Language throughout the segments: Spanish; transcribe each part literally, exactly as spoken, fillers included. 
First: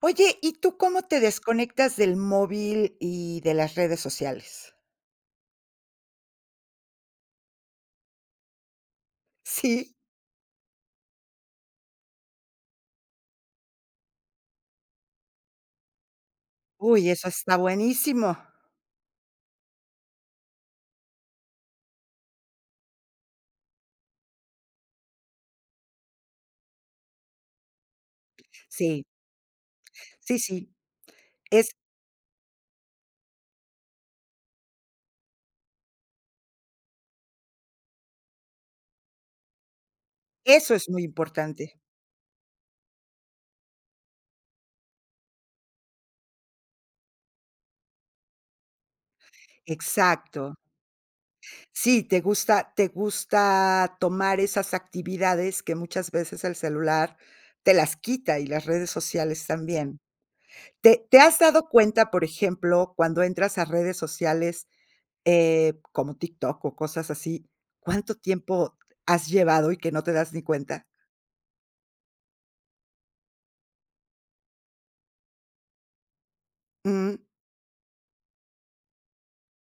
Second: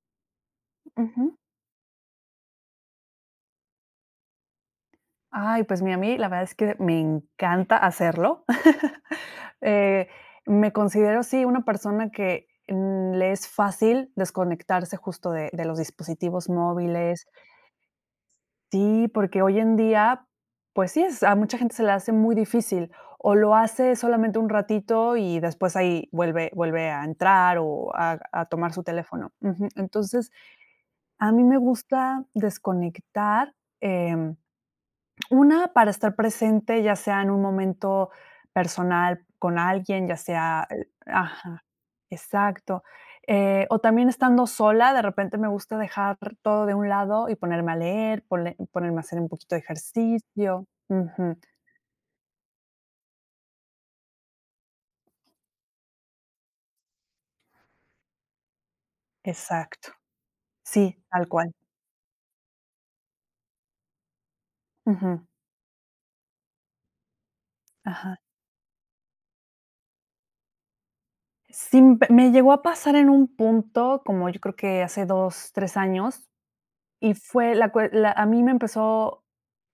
Oye, ¿y tú cómo te Ujú. desconectas del móvil y de las redes sociales? Ay, pues mira, a mí la verdad es que me encanta hacerlo. Sí. Eh, Me considero, sí, una persona que, mm, le es fácil desconectarse justo de de los dispositivos Uy, móviles. eso está buenísimo. Sí, porque hoy en día, pues sí, es a mucha gente se le hace muy difícil, o lo hace solamente un ratito y después ahí vuelve vuelve a entrar o a a tomar su Sí, teléfono. Ujú. Entonces, sí, sí. a mí me Es gusta desconectar, em, una para estar presente, ya sea en un momento personal con alguien, ya sea Eso eh, es muy ajá, importante. exacto. Eh, o también estando sola, de repente me gusta dejar todo de un lado y ponerme a leer, pone- ponerme a hacer un poquito de Exacto. ejercicio. Ujú, Sí, te gusta te gusta tomar esas actividades que muchas veces el celular te las quita y las redes sociales exacto. también. Sí, ¿Te te tal has cual. dado cuenta, por ejemplo, cuando entras a redes sociales, Ujú, Eh, como TikTok o cosas así, cuánto ajá. tiempo has llevado y que no te das ni cuenta? Sí, me me llegó a pasar en un punto, como yo creo que hace dos, tres años. Y Mm. fue la cue la A mí me empezó,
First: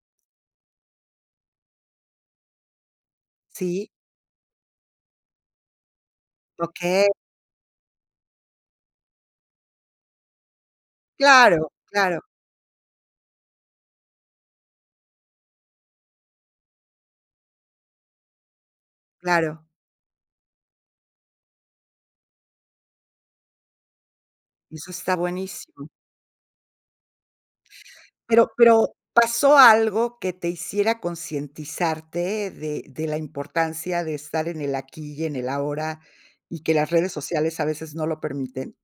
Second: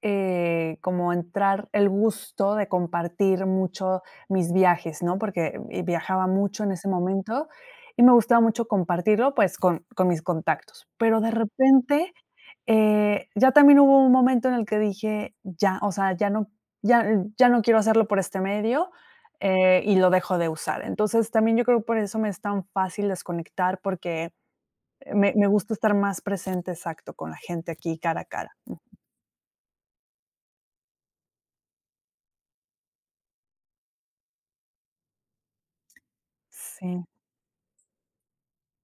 eh, como a entrar el gusto de compartir Sí, mucho mis viajes, ¿no? Porque, eh, viajaba mucho en ese okey, momento y me gustaba mucho compartirlo, pues, con con mis contactos. Pero de claro, repente, claro, eh, ya también hubo un momento en el que dije: "Ya, o sea, ya no ya ya no quiero hacerlo por este medio", claro, eh, y lo dejo de usar. Entonces, también yo creo que por eso me es tan fácil desconectar, porque eso está me me gusta buenísimo. estar más presente, exacto, con la gente aquí cara a Pero cara. pero, ¿pasó algo que te hiciera concientizarte de de la importancia de estar en el aquí y en el ahora, y que las Sí. redes sociales a veces no lo permiten?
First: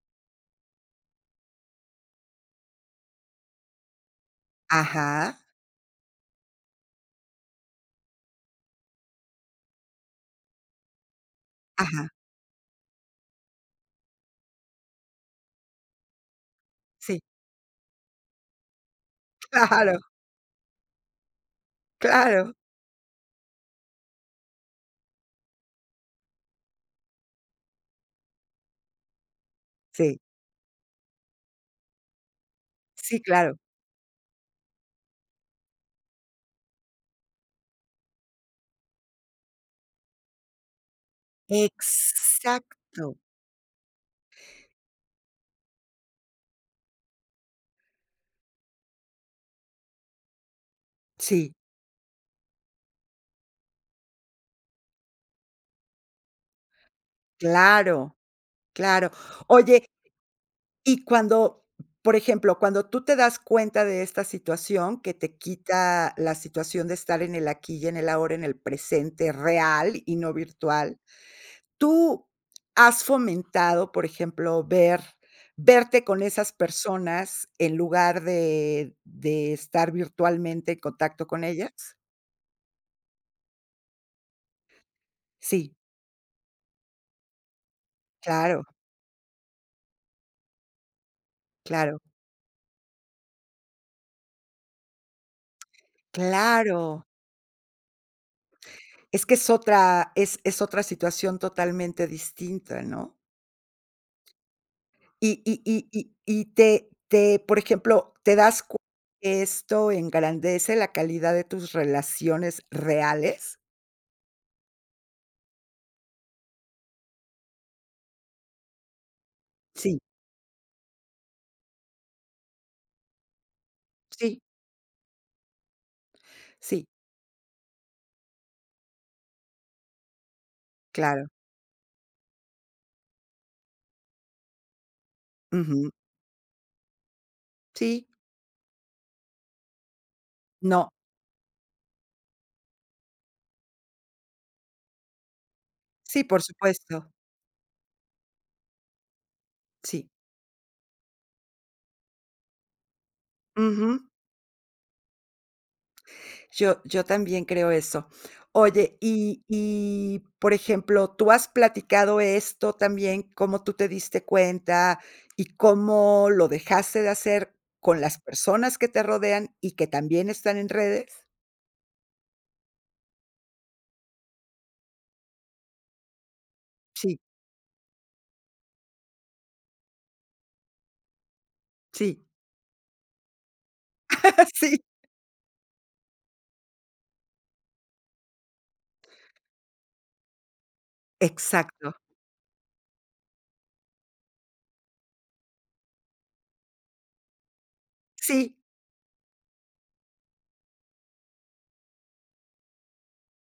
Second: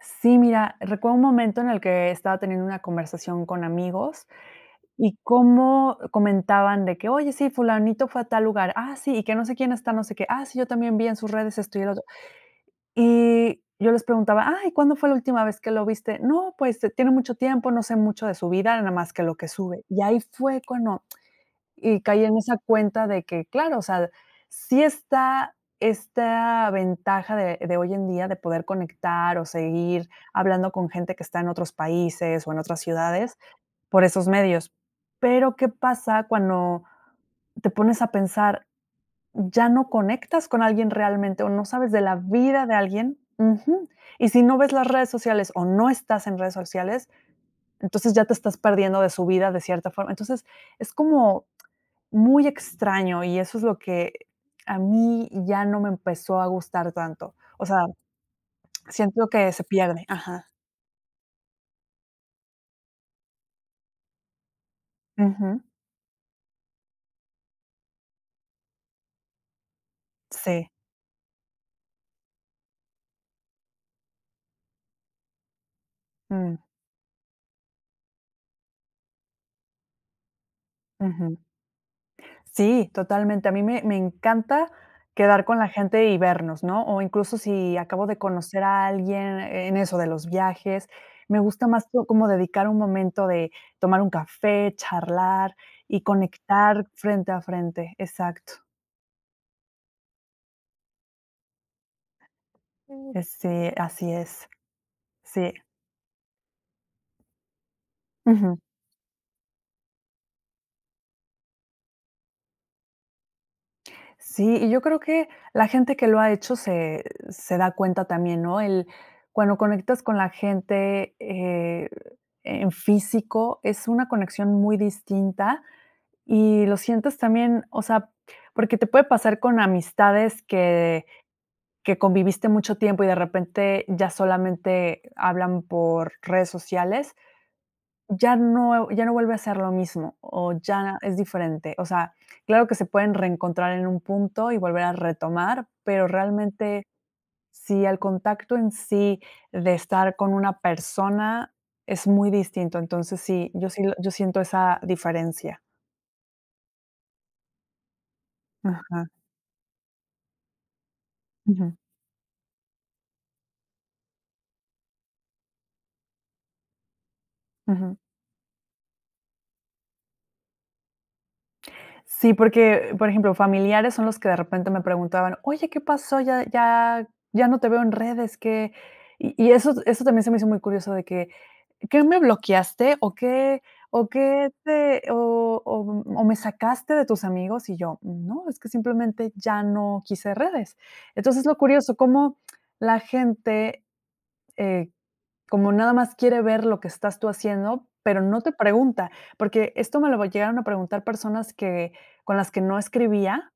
Sí, mira, recuerdo un momento en el que estaba teniendo una conversación con amigos y Ajá, cómo comentaban de que: "Oye, sí, fulanito fue a tal lugar. Ah, sí, y que no sé quién está, no sé qué. Ah, sí, yo también vi en sus redes esto y el otro". ajá, Y yo les preguntaba: "Ay, ¿cuándo fue la última vez que lo viste?". "No, pues, eh, tiene sí, mucho tiempo, no sé mucho de su vida, nada más que lo que sube". claro, Y ahí fue cuando y caí en claro, esa cuenta de que, claro, o sea, sí está esta ventaja de de hoy en día de poder conectar o seguir sí, hablando con gente que está en otros países o en otras sí, ciudades claro. por esos medios. Pero, ¿qué pasa cuando te pones a pensar, ya no conectas con alguien realmente o no sabes de la vida de Exacto, alguien? Ujú. Y si no ves las redes sociales o no estás en redes sociales, entonces ya te estás perdiendo de su vida de cierta forma. Entonces, es como sí. muy extraño, y eso es lo que a mí ya no me empezó a gustar tanto. O sea, Claro, claro. siento que se Oye, pierde. Ajá. y cuando, por ejemplo, cuando tú te das cuenta de esta situación que te Ujú. quita la situación de estar en el aquí y en el ahora, en el presente real y no Sí. virtual, ¿tú has fomentado, por ejemplo, ver verte con esas Mm, personas en lugar de de estar virtualmente en contacto ujú. con ellas? Sí, totalmente. A mí me me encanta quedar con la Sí, gente y vernos, ¿no? O incluso si acabo de conocer claro, a alguien eh, en eso de los viajes, me gusta más claro, co como dedicar un momento de tomar un café, charlar y conectar claro. frente a frente. Exacto. Es que es otra, es es otra situación totalmente distinta, ¿no? Ese así es. Y Sí. y y y y te te, por ejemplo, ¿te das cuenta que esto engrandece la calidad de tus relaciones reales? Sí, y yo creo que la gente que lo ha hecho se se da cuenta también, ¿no? El cuando Sí, conectas con la gente, eh, en físico, es una sí, conexión muy distinta y lo sí, sientes también, o sea, porque te puede pasar con amistades que claro. que conviviste mucho tiempo y de repente ya solamente hablan Ujú. por redes sociales, Sí, ya no ya no vuelve a ser lo mismo, o no. ya es diferente. O sea, claro que se pueden reencontrar en un punto y volver a retomar, pero Sí, por realmente, supuesto. si el contacto en sí de Sí. estar con una persona es muy distinto. Entonces, sí, yo sí lo- Ujú. yo siento esa diferencia. Yo yo también creo eso. Oye, Ajá. y y, por ejemplo, ¿tú has Ujú, platicado esto también, cómo tú te diste cuenta y cómo lo dejaste de hacer ujú. con las personas que te rodean y que también están en redes? Sí, porque, por ejemplo, familiares son los que de repente me preguntaban: "Oye, ¿qué pasó? Ya ya Sí, ya no te veo en redes, ¿qué?". Y y eso eso también se me hizo muy curioso de que ¿qué me sí. bloqueaste o qué o qué Sí, te o o mm, o me sacaste de tus amigos? Y yo, no, es que simplemente ya no quise redes. Entonces, lo exacto. curioso, cómo la gente, eh, como nada más quiere ver lo que estás tú haciendo, pero no te Sí, pregunta, porque esto me lo llegaron a preguntar personas que con las que no escribía,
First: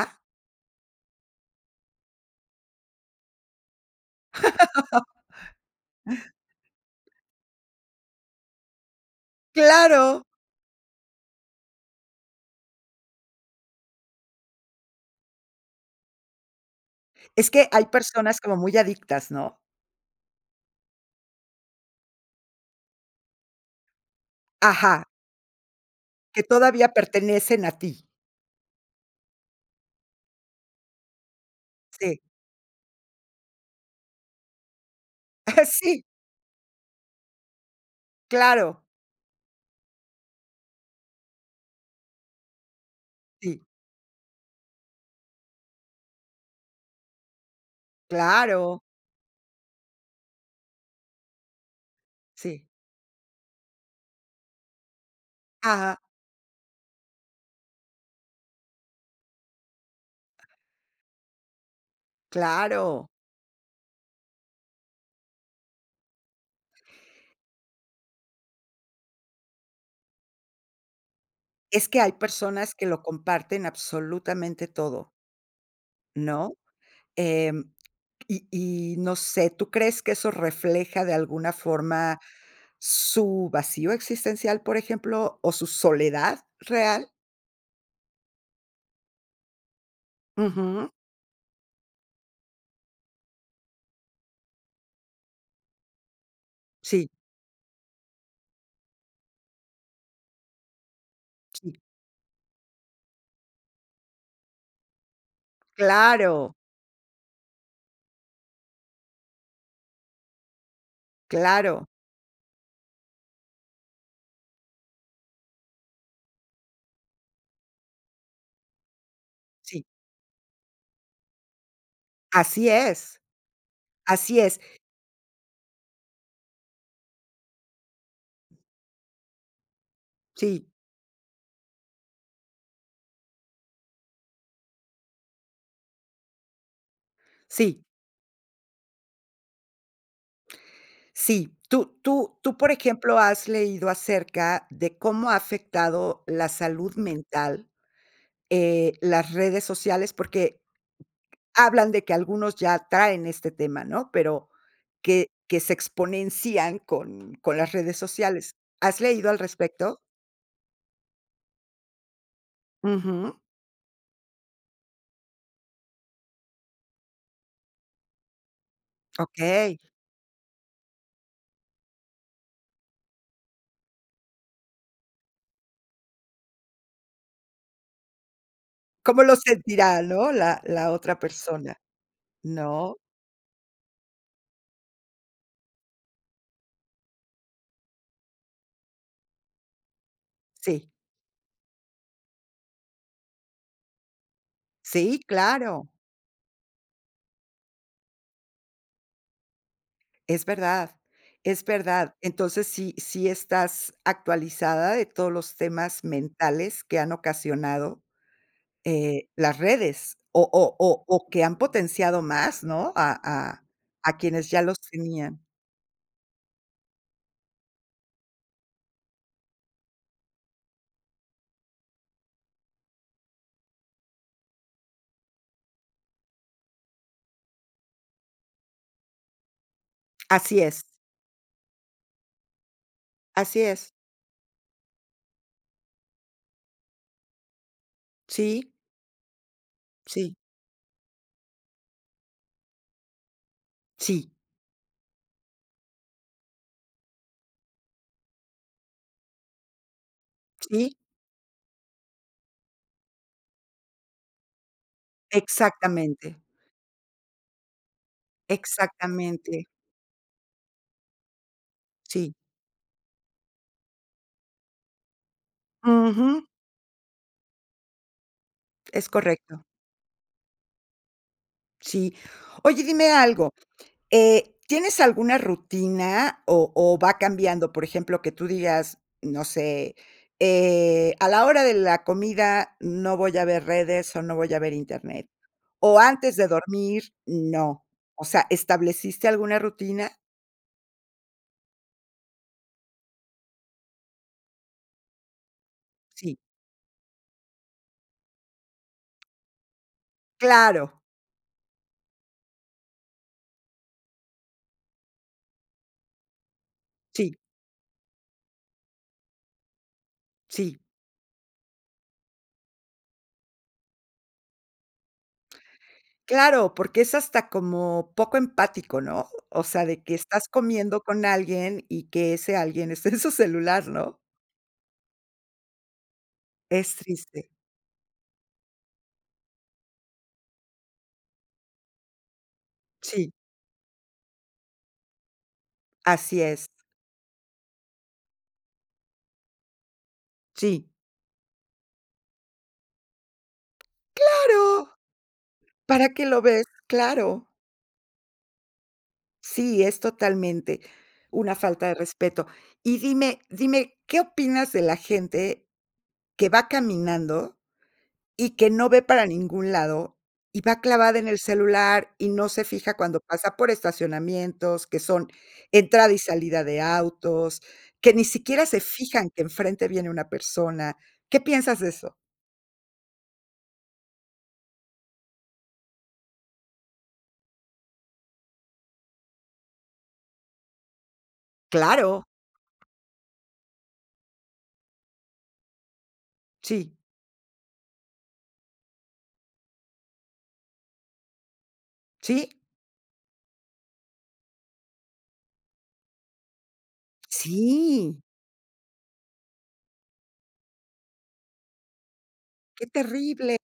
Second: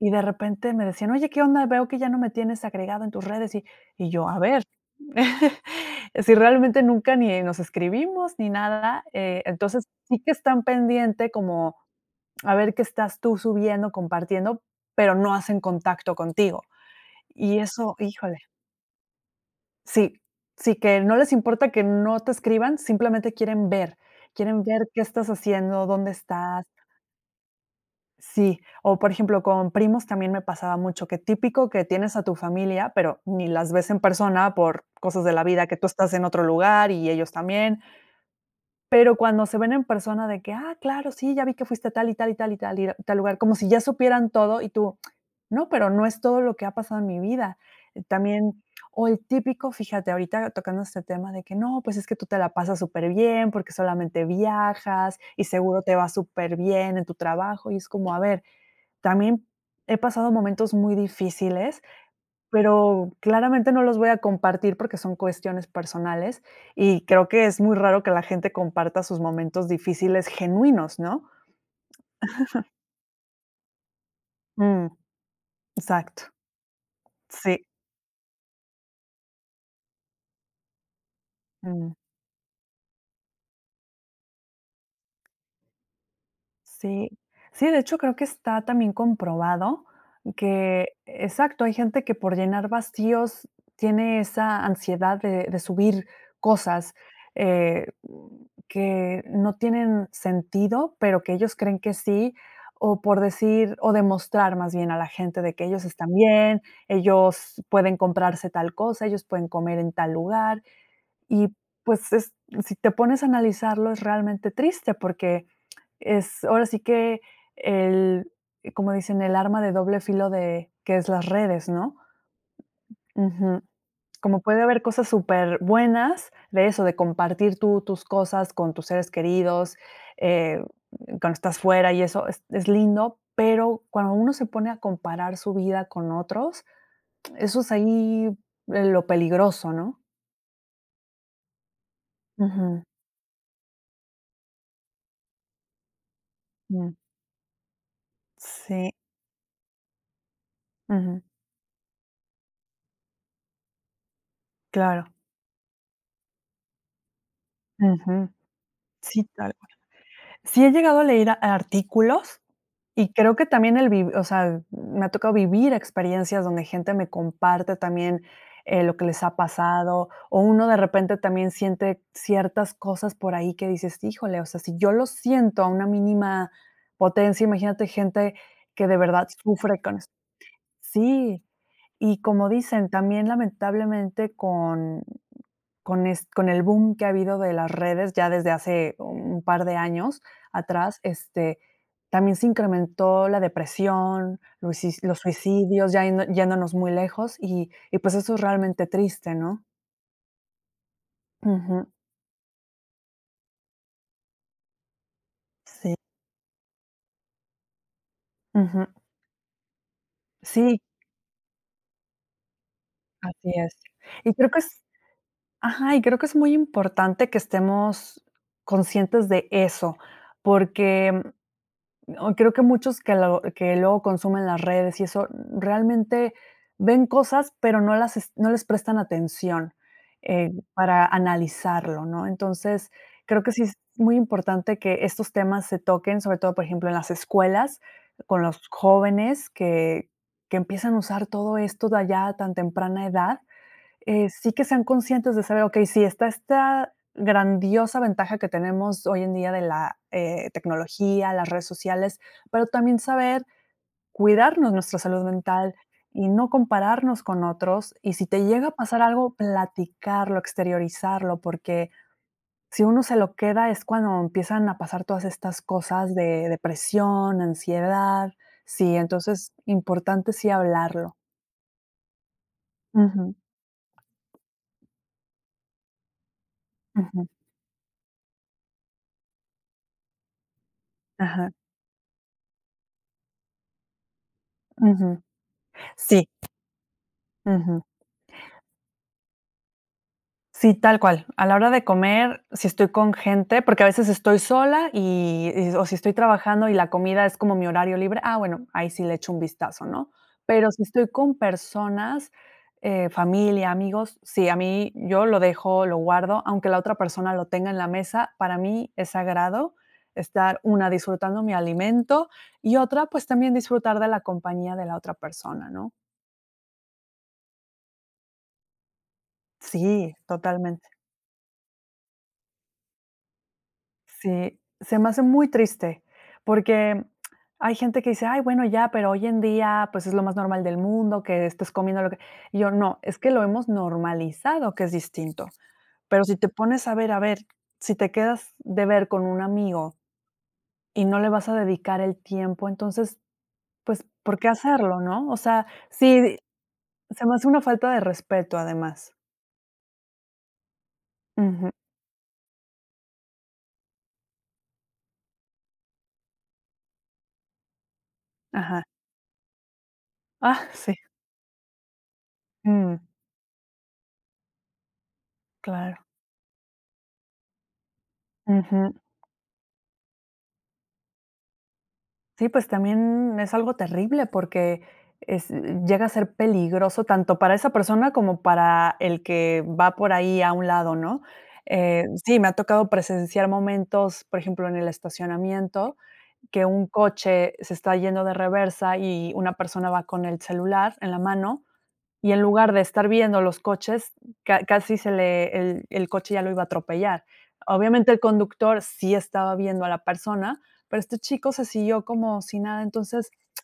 y de repente me decían: "Oye, ¿qué onda? Veo que ya no me tienes agregado en tus redes", y y yo: "A ver", si realmente nunca ni nos escribimos ni nada, eh, entonces sí Claro. que están pendiente como a ver qué estás tú subiendo, compartiendo, pero no hacen contacto contigo. Es Y que hay eso, híjole, personas como muy adictas, ¿no? sí, sí, que no les importa que no te escriban, simplemente quieren ver, quieren ver Ajá, qué estás haciendo, dónde que estás. todavía pertenecen a ti. Sí, o por ejemplo, con primos también me pasaba mucho, que típico que tienes Sí, a tu familia, pero ni las ves en persona por cosas de la vida, que tú sí, estás en otro lugar y ellos también, claro, pero cuando se ven en persona de que, ah, claro, sí, ya vi que fuiste a tal y tal y tal y tal y tal lugar, como sí, si ya supieran todo y tú, no, pero no es todo lo que ha pasado en mi vida. Eh, También, claro, o el típico, fíjate, ahorita tocando este tema de que no, pues es que tú te la sí, pasas súper bien porque solamente viajas y seguro te ajá. va súper bien en tu trabajo y es como, a ver también he pasado momentos muy difíciles, Claro, pero claramente no los voy a compartir porque son cuestiones personales y creo que es muy raro que la gente comparta sus momentos difíciles genuinos, ¿no? es que hay personas que lo comparten absolutamente Mm, todo, exacto. ¿no? Sí. Em, y y no sé, ¿tú crees que eso refleja de alguna Mm. forma su vacío existencial, por ejemplo, o su soledad real? Sí, sí, de hecho creo que está también comprobado Ujú, que, exacto, hay gente que por llenar vacíos tiene esa ansiedad de, de subir cosas sí, eh, que no tienen sentido, pero que ellos sí, creen que sí, o por decir, o demostrar más bien a la gente de que ellos están claro, bien, ellos pueden comprarse tal cosa, ellos pueden comer en tal lugar. Y claro, pues es- si te pones a analizarlo es realmente triste porque es ahora sí que el, como dicen, el arma de sí, doble filo de que es las redes, ¿no? así es, Ujú. así Como es, puede haber cosas súper buenas de eso, de compartir tú tus cosas con tus seres queridos, eh, sí, cuando estás fuera y eso es, es lindo, pero cuando uno se pone a comparar su vida con otros, eso es sí, ahí eh, lo peligroso, ¿no? sí. Tú tú tú, por Ujú, ejemplo, ¿has leído acerca de cómo ha afectado la salud mm, mental eh, sí, las redes sociales? Porque ujú, hablan de que algunos ya traen este tema, ¿no? Pero claro, que que se exponencian con con las redes ujú, sociales. ¿Has sí, leído al tal cual. respecto? Sí he llegado a leer a artículos y Ujú. creo que también el vi o sea, me ha tocado vivir experiencias donde gente me comparte también, eh, lo que les ha Okey. pasado, o uno de repente también siente ciertas cosas por ahí que dices: "Híjole, o sea, si yo lo siento a una mínima potencia, imagínate gente que de ¿Cómo verdad lo sufre con sentirá, eso". no? La la otra Sí, persona, y como dicen, ¿no? también lamentablemente con con es con el boom que ha habido de las redes ya desde hace un par de años Sí, atrás, este, también se incrementó la depresión, los sis los sí, claro, suicidios, ya yendo yéndonos muy lejos y y pues eso es realmente triste, ¿no? es verdad, es Ujú. verdad. Entonces, sí, sí estás actualizada de todos los Sí. temas mentales que han ocasionado Ujú. Eh, las redes, o o Sí, o o que han potenciado más, ¿no? A así a es. a Y quienes creo que ya los es tenían. ajá, y creo que es muy importante que estemos conscientes de eso, porque no, creo que muchos que lo que luego consumen las redes y eso, realmente ven cosas, pero no las es no les prestan atención, eh, Así es, para analizarlo, ¿no? Entonces, creo que así sí es es. muy importante que estos temas se toquen, sobre todo, por ejemplo, en las escuelas, con los Sí, jóvenes que sí, que empiezan a usar todo esto de allá a tan temprana edad, eh, sí, sí que sean conscientes de saber, okey, si está esta grandiosa ventaja que tenemos hoy en día de la, eh, sí, tecnología, las redes sociales, pero también saber cuidarnos nuestra salud mental y exactamente, no compararnos con otros. Y si te llega a pasar algo, exactamente, platicarlo, exteriorizarlo, porque sí. si uno se lo queda es cuando empiezan a pasar todas estas cosas Ujú, de depresión, ansiedad. Sí, es entonces correcto, importante sí hablarlo. sí. Oye, dime Ujú, algo. Eh, ¿tienes alguna rutina o o va ujú, cambiando? Por ejemplo, que tú digas, no sé, eh, a la ajá, hora de la comida no voy a ver redes o no voy a ver ujú. Internet, o Sí, antes de dormir, no. ujú. O sea, ¿estableciste alguna rutina? Sí, tal cual. A la hora de comer, si estoy con gente, porque a veces estoy sola y y o si estoy Sí, trabajando y la comida es como mi horario libre, ah, bueno, ahí sí le echo un vistazo, ¿no? Pero si claro, estoy con personas, eh, familia, amigos, sí, a mí yo lo dejo, lo guardo, aunque la otra persona sí, lo tenga en la mesa, para mí es sagrado estar, sí, una, disfrutando mi alimento y otra, pues, también disfrutar de la compañía de la otra persona, ¿no? claro, porque es hasta como poco empático, ¿no? O sea, de que Sí, estás totalmente. comiendo con alguien y que ese alguien esté en su celular, ¿no? Sí, se me hace muy triste, Es porque triste. hay gente que dice: "Ay, bueno, ya, pero hoy en día, pues, es lo más normal del mundo que estés comiendo lo que" y yo: "No, es que Sí, lo hemos normalizado, que es distinto". Pero si así te es. pones a ver, a ver, si te quedas de ver con un amigo Sí. y no le vas a dedicar el tiempo, entonces, pues, ¿por qué Claro, hacerlo, no? O sea, ¿para qué sí, lo ves? se me Claro. hace una falta de respeto, además. Sí, es totalmente una Ujú, falta de respeto. Y dime dime, ¿qué opinas de la gente que va caminando y que ajá. no ve para ningún lado y Ah, va sí. clavada en el celular y no se fija Mm, cuando pasa por estacionamientos, que son claro. entrada y salida de autos, que ni siquiera se Ujú. fijan que enfrente viene una persona? ¿Qué piensas de eso? Sí, pues también es algo terrible porque es llega a ser peligroso tanto para esa persona como para el que va por ahí a un lado, ¿no? Eh, Claro, Sí, me ha tocado presenciar momentos, por ejemplo, en el estacionamiento, que un sí, coche se está yendo de reversa y una persona va con el celular en la mano y en sí, lugar de estar viendo los coches, ca- casi se le, el, el coche ya lo iba a atropellar. Obviamente sí, el conductor sí estaba viendo a la persona, pero este chico se siguió como si nada. qué Entonces, terrible.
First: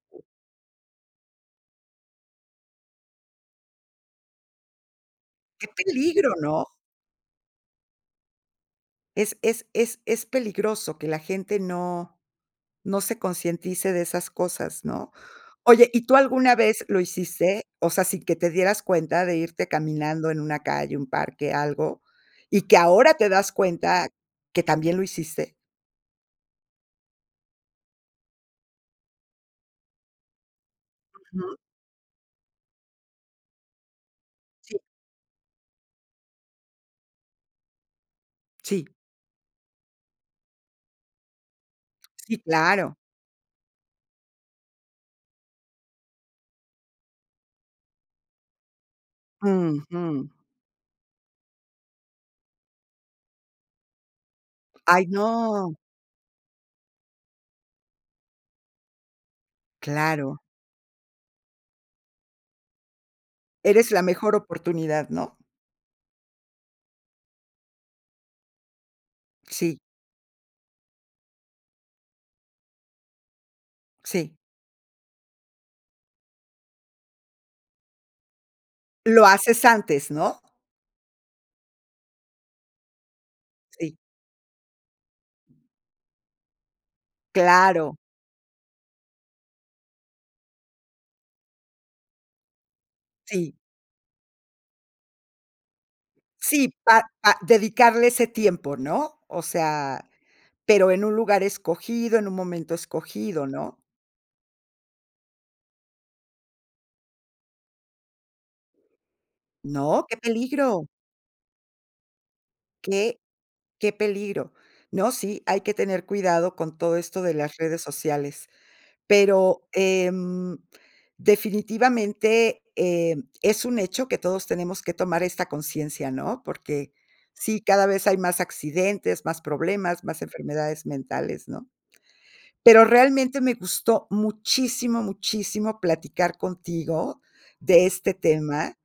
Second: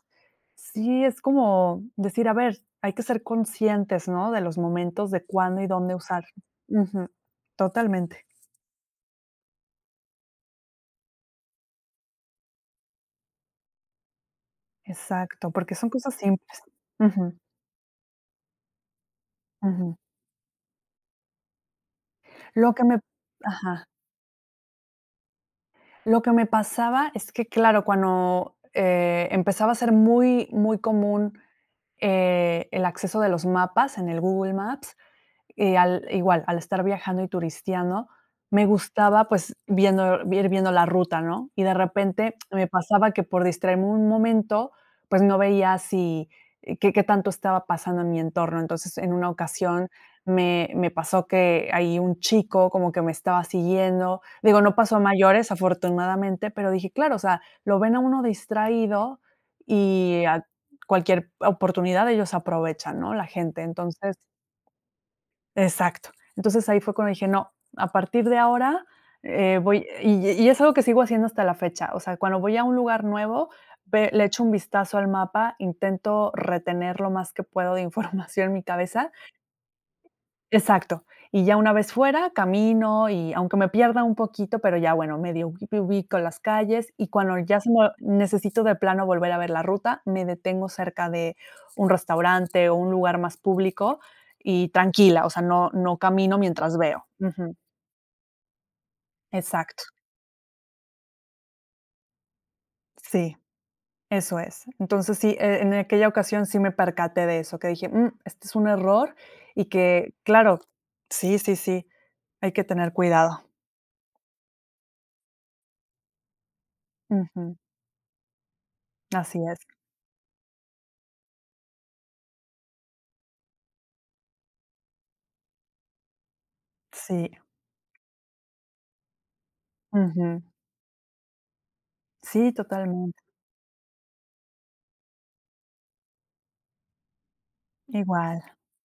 sí es como decir, a ver, hay que ser conscientes, ¿no? De los momentos, de cuándo y Qué dónde usar. peligro, ¿no? Ujú, totalmente. Es es es es peligroso que la gente no no se concientice de esas cosas, ¿no? Exacto, porque son Oye, ¿y cosas tú alguna simples. vez lo Ujú, hiciste? O sea, sin que te dieras cuenta de irte ujú. caminando en una calle, un parque, algo, y Lo que que me... ahora te das Ajá. cuenta que también lo hiciste. Lo que me pasaba es que, claro, cuando, eh, empezaba a ser muy, muy común, Ujú. eh, el acceso de los mapas en el Google Sí, Maps, eh, al igual, al estar viajando y turisteando, me sí. gustaba, pues, viendo ir viendo la ruta, ¿no? Y de repente Sí, me claro. pasaba que por distraerme un momento, pues, no veía si eh, qué qué tanto estaba pasando en mi entorno. Entonces, en una ocasión Ujú. me me pasó que ahí un chico como que me estaba siguiendo. Digo, no pasó a Ay, mayores, no, afortunadamente, pero dije: "Claro, o sea, lo ven a uno distraído y claro. a cualquier oportunidad ellos aprovechan", ¿no? La gente. Eres la Entonces mejor oportunidad, ¿no? exacto. Entonces, ahí fue cuando dije: "No, a partir de ahora, eh, Sí, voy", y y es algo que sigo haciendo hasta la fecha. O sea, cuando voy a un lugar nuevo, ve le sí. echo un vistazo al mapa, intento retener lo más que puedo de información en mi cabeza, Lo haces antes, ¿no? exacto. Y ya una vez fuera, camino y aunque me Sí, pierda un poquito, pero ya, bueno, medio ubi ubico las calles, y cuando ya se me claro, necesito de plano volver a ver la ruta, me detengo cerca de un restaurante o un lugar más sí. público y tranquila, o sea, no no camino Sí, mientras pa veo. pa Ujú. dedicarle ese tiempo, ¿no? O Exacto. sea, pero en un lugar escogido, en un momento Sí, escogido, ¿no? eso es. Entonces sí, e en aquella ocasión sí me percaté de eso, que dije: "Mm, este es un error", y No, que qué claro, peligro, sí, sí, sí, hay que tener qué cuidado. qué peligro. No, sí, hay que tener cuidado con todo esto de Ujú, las redes sociales, así es. pero, em, definitivamente, eh, es un hecho que todos tenemos que tomar esta conciencia, ¿no? Porque Sí, sí, cada vez hay más accidentes, más problemas, más ujú. enfermedades mentales, ¿no? Sí, Pero totalmente, realmente me gustó muchísimo, muchísimo platicar contigo de este igual. tema.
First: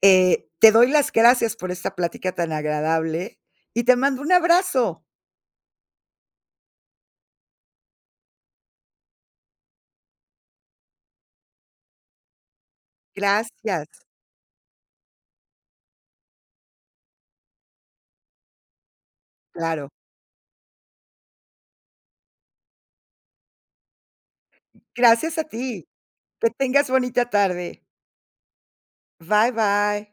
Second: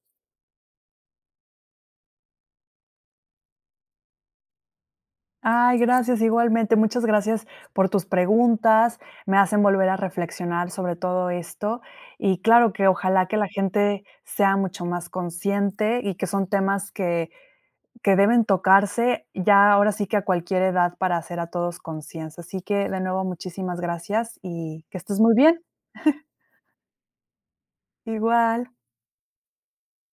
Eh, te doy las gracias por esta plática tan agradable y te mando un abrazo. Ay, gracias, igualmente. Muchas gracias por tus preguntas, me hacen volver a reflexionar sobre todo esto y claro que ojalá que la Gracias, gente sea mucho más consciente y que son temas que que deben tocarse ya claro. ahora sí que a cualquier edad para hacer a todos conciencia. Así que de nuevo muchísimas gracias y que estés muy Gracias a bien. ti. Que tengas bonita tarde. Igual. Bye, bye.